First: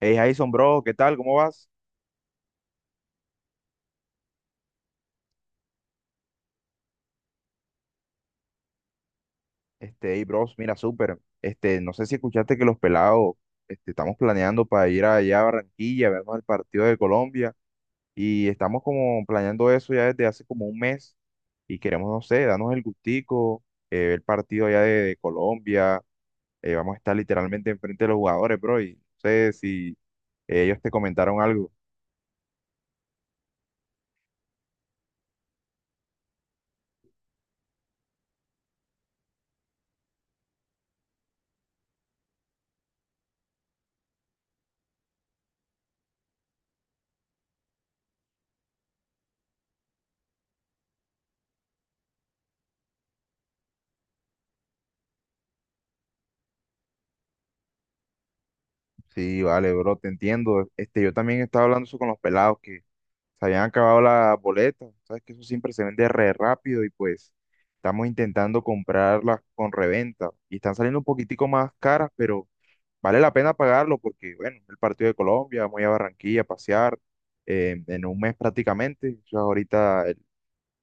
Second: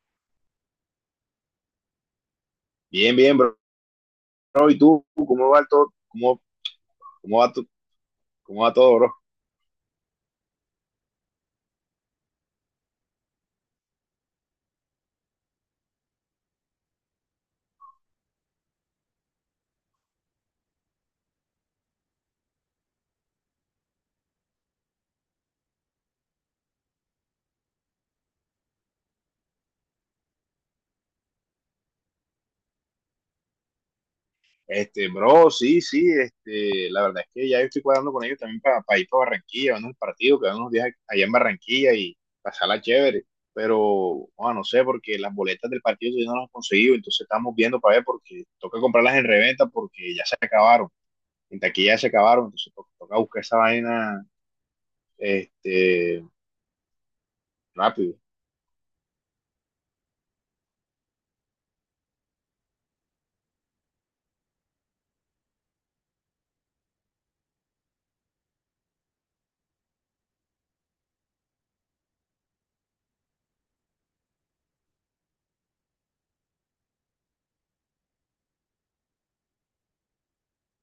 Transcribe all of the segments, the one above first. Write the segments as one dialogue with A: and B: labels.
A: Hey Jason, bro, ¿qué tal? ¿Cómo vas?
B: Bien, bien, bro. ¿Y tú? ¿Cómo va todo? Cómo va, tu- cómo va todo, bro?
A: Hey, bros, mira, súper. No sé si escuchaste que los pelados, estamos planeando para ir allá a Barranquilla, a vernos el partido de Colombia, y estamos como planeando eso ya desde hace como un mes, y queremos, no sé, darnos el gustico, ver el partido allá de Colombia, vamos a estar literalmente enfrente de los jugadores, bro, y no sé si ellos te comentaron algo.
B: Este, bro, sí, sí, este, la verdad es que ya yo estoy cuadrando con ellos también ir para Barranquilla, vernos el partido, quedarnos unos días allá en Barranquilla y pasarla chévere. Pero, bueno, no sé, porque las boletas del partido todavía no las he conseguido, entonces estamos viendo para ver porque toca comprarlas en reventa porque ya se acabaron, en taquilla ya se acabaron, entonces toca buscar esa vaina, este, rápido.
A: Sí, vale, bro, te entiendo. Yo también estaba hablando eso con los pelados, que se habían acabado las boletas, sabes que eso siempre se vende re rápido y pues estamos intentando comprarlas con reventa y están saliendo un poquitico más caras, pero vale la pena pagarlo porque, bueno, el partido de Colombia, vamos a ir a Barranquilla a pasear en un mes prácticamente, eso es ahorita el-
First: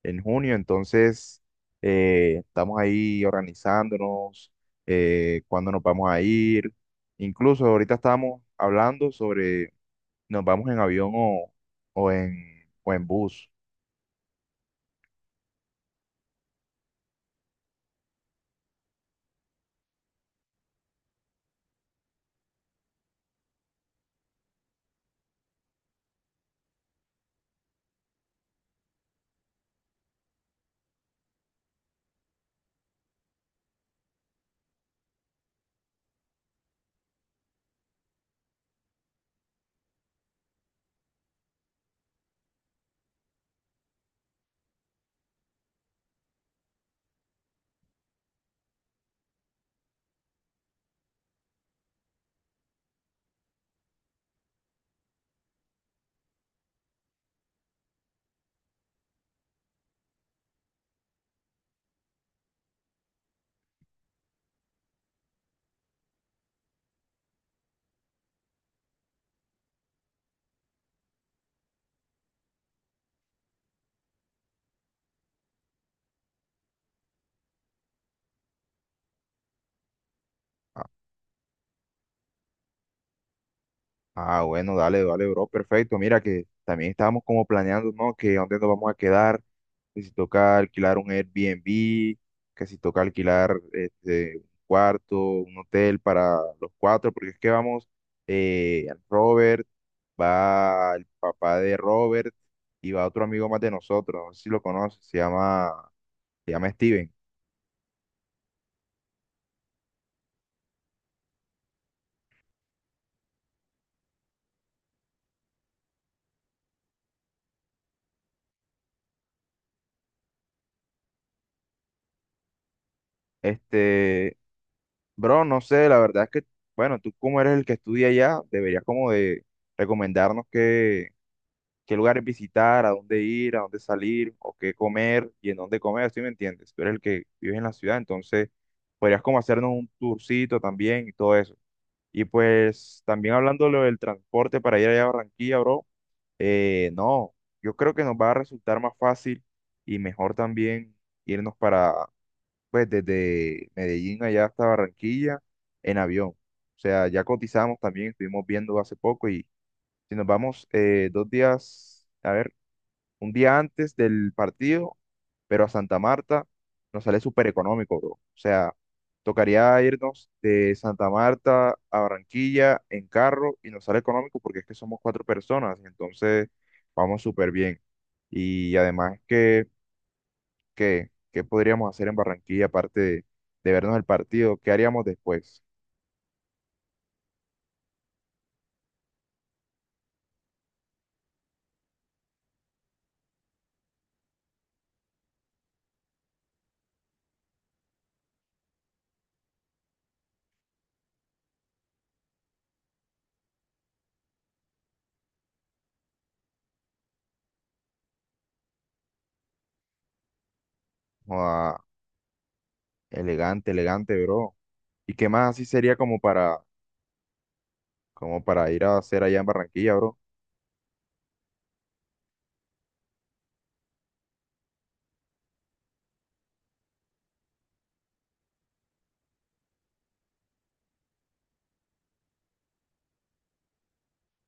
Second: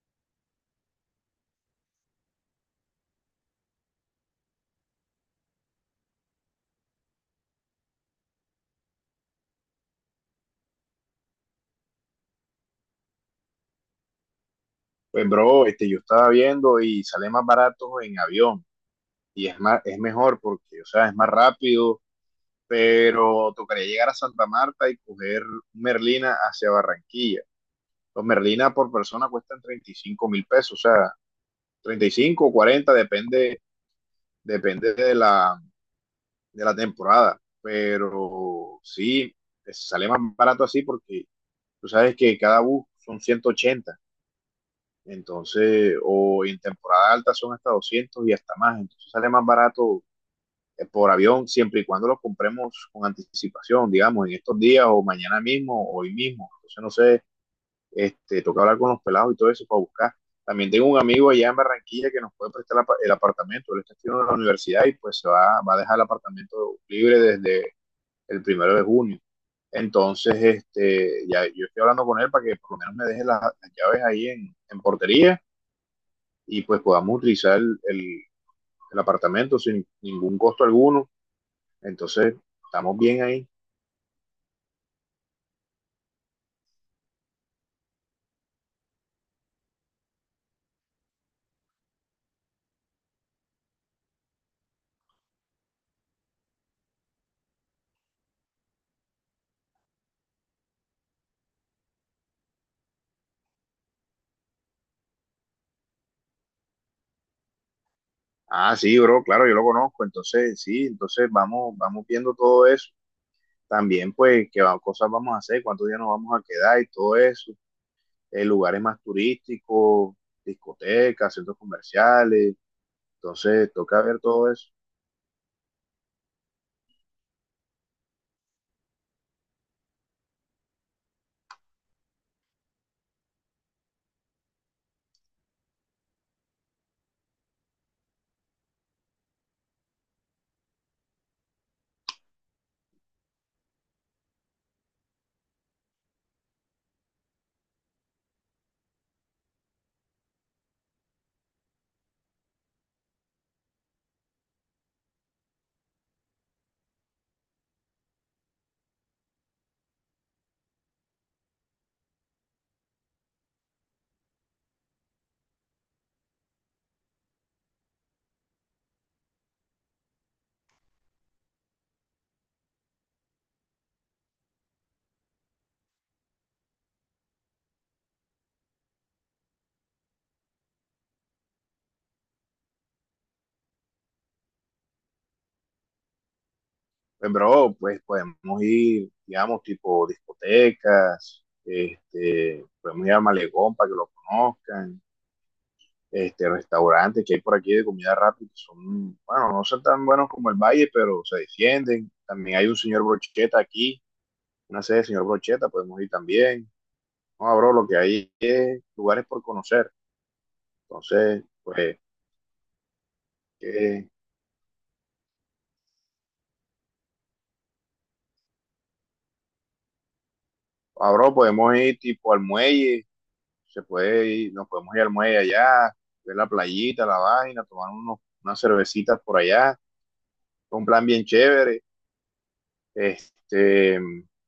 A: en junio, entonces estamos ahí organizándonos, cuándo nos vamos a ir, incluso ahorita estamos hablando sobre nos vamos en avión o en, o en bus.
B: Pues, bro, este, yo estaba viendo y sale más barato en avión. Y es más, es mejor porque, o sea, es más rápido, pero tocaría llegar a Santa Marta y coger Merlina hacia Barranquilla. Los Merlina por persona cuestan 35 mil pesos, o sea, 35 o 40, depende, depende de la temporada. Pero sí, sale más barato así porque tú sabes que cada bus son 180, entonces, o en temporada alta son hasta 200 y hasta más, entonces sale más barato por avión, siempre y cuando los compremos con anticipación, digamos, en estos días o mañana mismo o hoy mismo. Entonces, no sé, este, toca hablar con los pelados y todo eso para buscar. También tengo un amigo allá en Barranquilla que nos puede prestar el apartamento. Él está estudiando en la universidad y pues se va a dejar el apartamento libre desde el primero de junio. Entonces, este, ya yo estoy hablando con él para que por lo menos me deje las llaves ahí portería y pues podamos utilizar el apartamento sin ningún costo
A: Ah,
B: alguno. Entonces, estamos bien ahí.
A: ah, bueno, dale, dale, bro, perfecto. Mira que también estábamos como planeando, ¿no? Que dónde nos vamos a quedar, que si toca alquilar un Airbnb, que si toca alquilar un cuarto, un hotel para los cuatro, porque es que vamos, Robert, va el papá de Robert y va otro amigo más de nosotros, no sé si lo conoces, se llama Steven.
B: Ah, sí, bro, claro, yo lo conozco. Entonces, sí, entonces vamos viendo todo eso. También, pues, qué cosas vamos a hacer, cuántos días nos vamos a quedar y todo eso. Lugares más turísticos, discotecas, centros comerciales. Entonces, toca ver
A: Este,
B: todo eso.
A: Bro, no sé, la verdad es que, bueno, tú como eres el que estudia allá, deberías como de recomendarnos qué lugares visitar, a dónde ir, a dónde salir, o qué comer y en dónde comer, ¿sí me entiendes? Tú eres el que vives en la ciudad, entonces podrías como hacernos un tourcito también y todo eso. Y pues también hablando de lo del transporte para ir allá a Barranquilla, bro, no, yo creo que nos va a resultar más fácil y mejor también irnos para pues desde Medellín allá hasta Barranquilla en avión. O sea, ya cotizamos también, estuvimos viendo hace poco y si nos vamos dos días, a ver, un día antes del partido, pero a Santa Marta nos sale súper económico, bro. O sea, tocaría irnos de Santa Marta a Barranquilla en carro y nos sale económico porque es que somos cuatro personas, entonces vamos súper bien. Y además que qué podríamos hacer en Barranquilla aparte de vernos el partido? ¿Qué haríamos después?
B: Pues, bro, pues podemos ir, digamos, tipo discotecas, este, podemos ir a Malecón para que lo conozcan. Este, restaurantes que hay por aquí de comida rápida, que son, bueno, no son tan buenos como el Valle, pero se defienden. También hay un señor Brocheta aquí, una sede de señor Brocheta, podemos ir también. No, abro lo que hay es lugares por conocer. Entonces, pues,
A: Joda, elegante,
B: que,
A: elegante, bro. ¿Y qué más así sería como para ir a hacer allá en Barranquilla, bro?
B: abro, podemos ir tipo al muelle, se puede ir, nos podemos ir al muelle allá, ver la playita, la vaina, tomar unos, unas cervecitas por allá. Un plan bien chévere. Este,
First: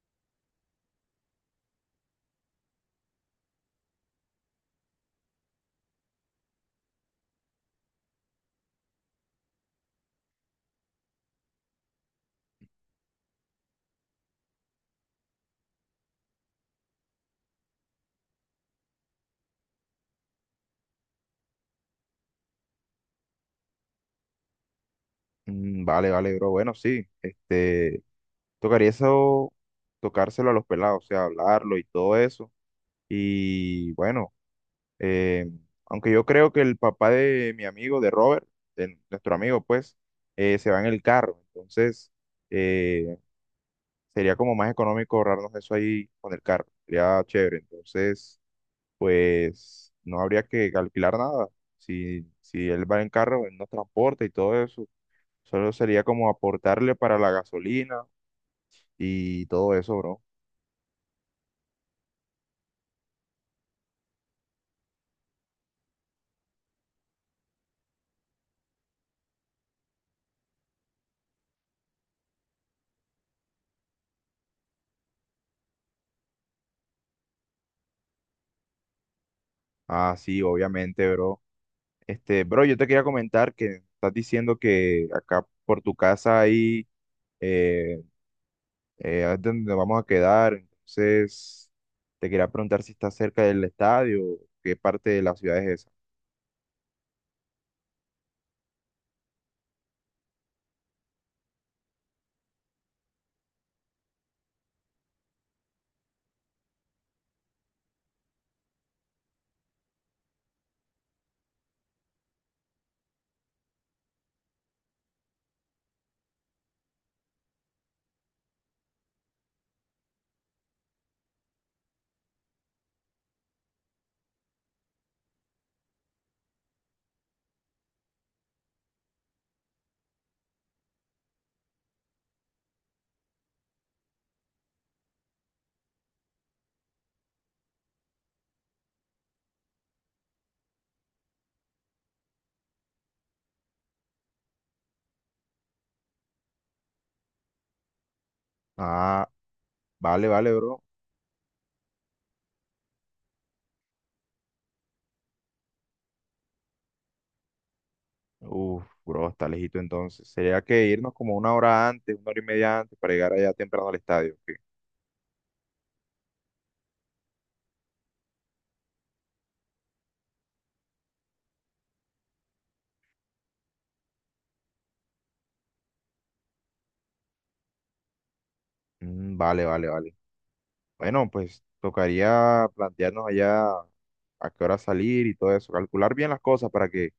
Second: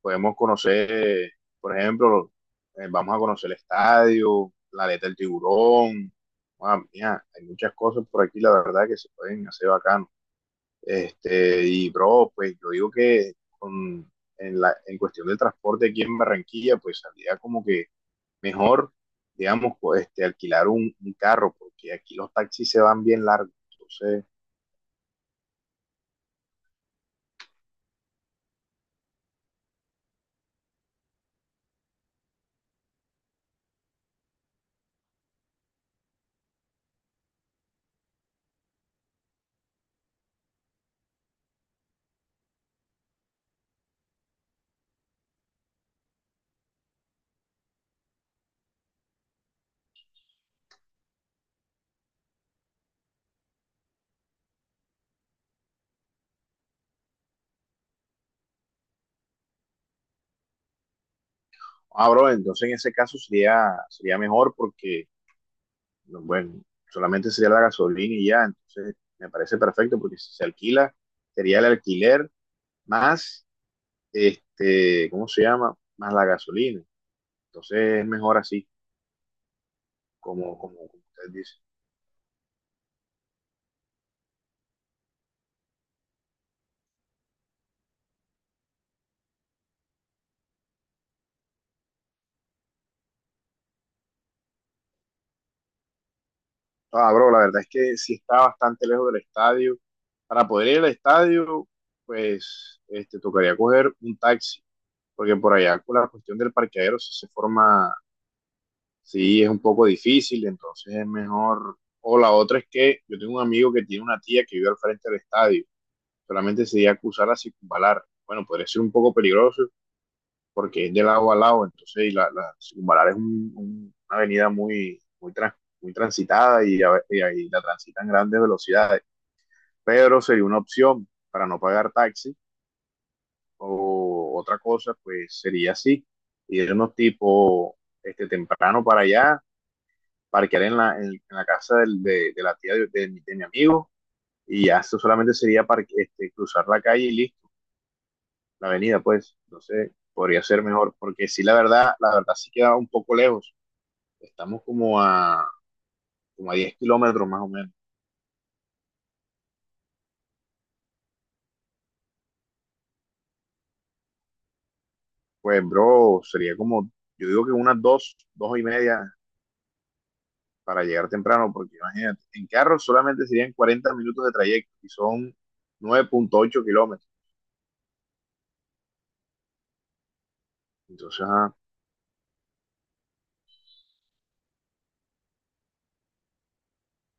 B: podemos conocer, por ejemplo, vamos a conocer el estadio, la aleta del tiburón. Ah, mira, hay muchas cosas por aquí, la verdad, que se pueden hacer bacano. Este, y bro, pues yo digo que con, en cuestión del transporte aquí en Barranquilla, pues saldría como que mejor, digamos, pues, este, alquilar un carro, porque aquí los taxis se van bien largos. Entonces,
A: Mm, vale, vale, bro. Bueno, sí. Tocaría eso, tocárselo a los pelados, o sea, hablarlo y todo eso. Y bueno, eh, aunque yo creo que el papá de mi amigo, de Robert, de nuestro amigo, pues, se va en el carro. Entonces, eh, sería como más económico ahorrarnos eso ahí con el carro. Sería chévere. Entonces, pues no habría que alquilar nada. Si, si él va en carro, él nos transporta y todo eso. Solo sería como aportarle para la gasolina y todo eso, bro.
B: ah, bro, entonces en ese caso sería, sería mejor porque no, bueno, solamente sería la gasolina y ya, entonces me parece perfecto porque si se alquila, sería el alquiler más, este, ¿cómo se llama? Más la gasolina. Entonces es mejor así,
A: Ah, sí,
B: como, como, como
A: obviamente,
B: usted
A: bro.
B: dice.
A: Este, bro, yo te quería comentar que estás diciendo que acá por tu casa ahí eh, es donde vamos a quedar. Entonces, te quería preguntar si está cerca del estadio, qué parte de la ciudad es esa.
B: Ah, bro, la verdad es que sí está bastante lejos del estadio. Para poder ir al estadio, pues, este, tocaría coger un taxi, porque por allá con la cuestión del parqueadero sí se forma. Sí, es un poco difícil, entonces es mejor. O la otra es que yo tengo un amigo que tiene una tía que vive al frente del estadio, solamente se iba a cruzar a circunvalar. Bueno, podría ser un poco peligroso porque es de lado a lado, entonces y la circunvalar es una avenida muy transitada y, y ahí la transitan grandes velocidades. Pero sería una opción para no pagar taxi o otra cosa, pues sería así, irnos tipo este, temprano para allá parquear en la casa de la tía de mi amigo y ya eso solamente sería este, cruzar la calle y listo, la avenida,
A: Ah,
B: pues. Entonces,
A: vale,
B: podría
A: vale,
B: ser
A: bro.
B: mejor, porque sí, la verdad sí queda un poco lejos. Estamos como a, como a 10 kilómetros más o menos.
A: Uf, bro, está lejito entonces. Sería que irnos como una hora antes, una hora y media antes para llegar allá temprano al estadio. ¿Ok?
B: Pues, bro, sería como, yo digo que unas dos, dos y media para llegar temprano, porque imagínate, en carro solamente serían 40 minutos de trayecto y son 9,8 kilómetros.
A: Mm, vale, vale, vale.
B: Entonces,
A: Bueno,
B: ajá,
A: pues tocaría plantearnos allá a qué hora salir y todo eso. Calcular bien las cosas para que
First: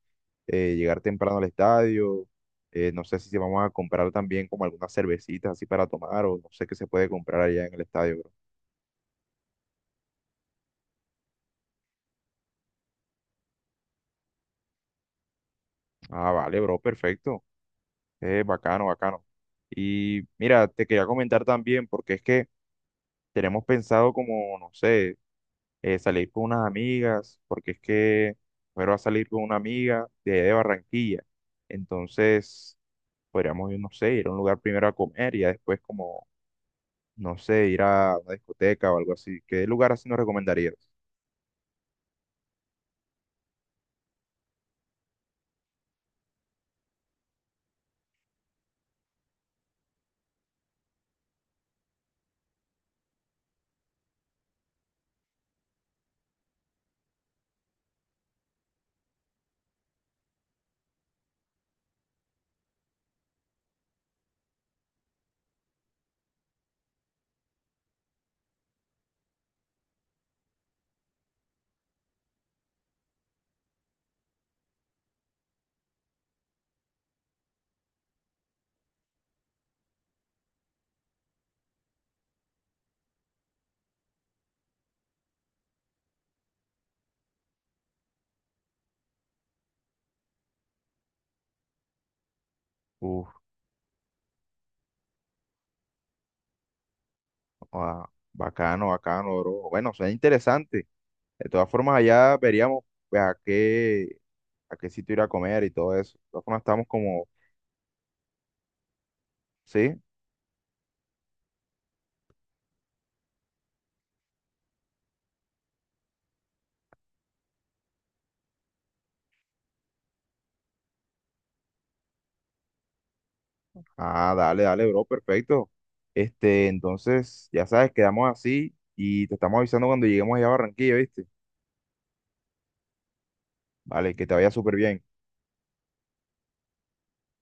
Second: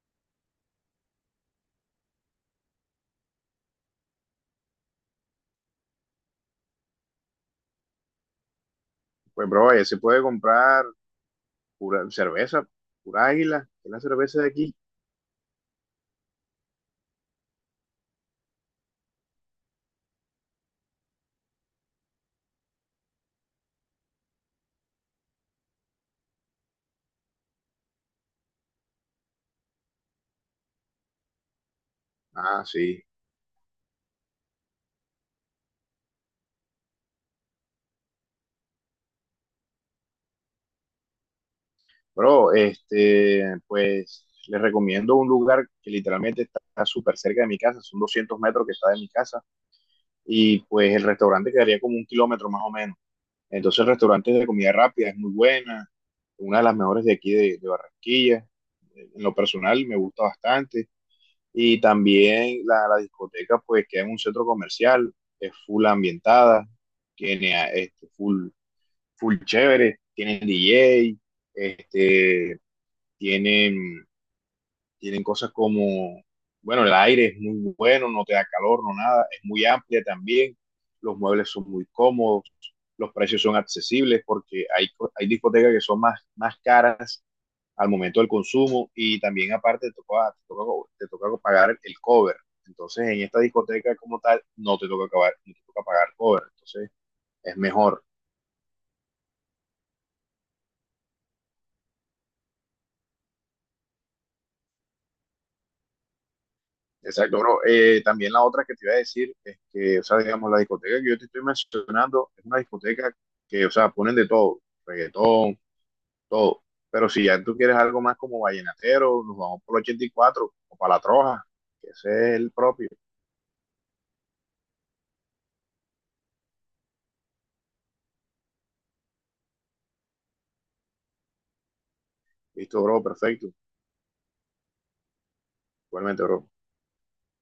A: llegar temprano al estadio. No sé si vamos a comprar también como algunas cervecitas así para tomar o no sé qué se puede comprar allá en el estadio, bro.
B: pues, bro, ya se puede comprar. Pura cerveza, pura águila, es la cerveza de aquí.
A: Ah, vale, bro, perfecto. Bacano, bacano. Y mira, te quería comentar también porque es que... Tenemos pensado como, no sé, salir con unas amigas, porque es que primero va a salir con una amiga allá de Barranquilla.
B: Ah,
A: Entonces,
B: sí.
A: podríamos ir, no sé, ir a un lugar primero a comer y ya después como, no sé, ir a una discoteca o algo así. ¿Qué lugar así nos recomendarías?
B: Bro, este, pues les recomiendo un lugar que literalmente está súper cerca de mi casa, son 200 metros que está de mi casa, y pues el restaurante quedaría como un kilómetro más o menos. Entonces el restaurante es de comida rápida, es muy buena, una de las mejores de aquí de Barranquilla. En lo personal me gusta bastante. Y también la discoteca, pues queda en un centro comercial, es full ambientada, tiene este, full full chévere, tienen DJ, este, tienen, tienen cosas como, bueno, el aire es muy bueno, no te da calor, no nada, es muy amplia también, los muebles son muy cómodos, los precios son accesibles porque hay, hay discotecas que son más, más caras al momento del consumo y también aparte te toca pagar el cover. Entonces en esta
A: Uf,
B: discoteca como tal no te toca pagar cover, entonces es mejor.
A: ah, bacano, bacano, bro. Bueno, suena interesante. De todas formas, allá veríamos pues, a qué sitio ir a comer y todo eso. De todas formas, estamos como,
B: Exacto, bro. También la otra que te iba a decir es que,
A: sí.
B: o sea, digamos, la discoteca que yo te estoy mencionando es una discoteca que, o sea, ponen de todo, reggaetón, todo. Pero si ya tú quieres algo más como vallenatero, nos vamos por el 84 o para la Troja, que ese es el propio.
A: Ah, dale, dale, bro, perfecto. Este, entonces, ya sabes, quedamos así y te estamos avisando cuando lleguemos allá a Barranquilla, ¿viste?
B: Listo, bro, perfecto.
A: Vale, que te vaya súper bien.
B: Igualmente, bro.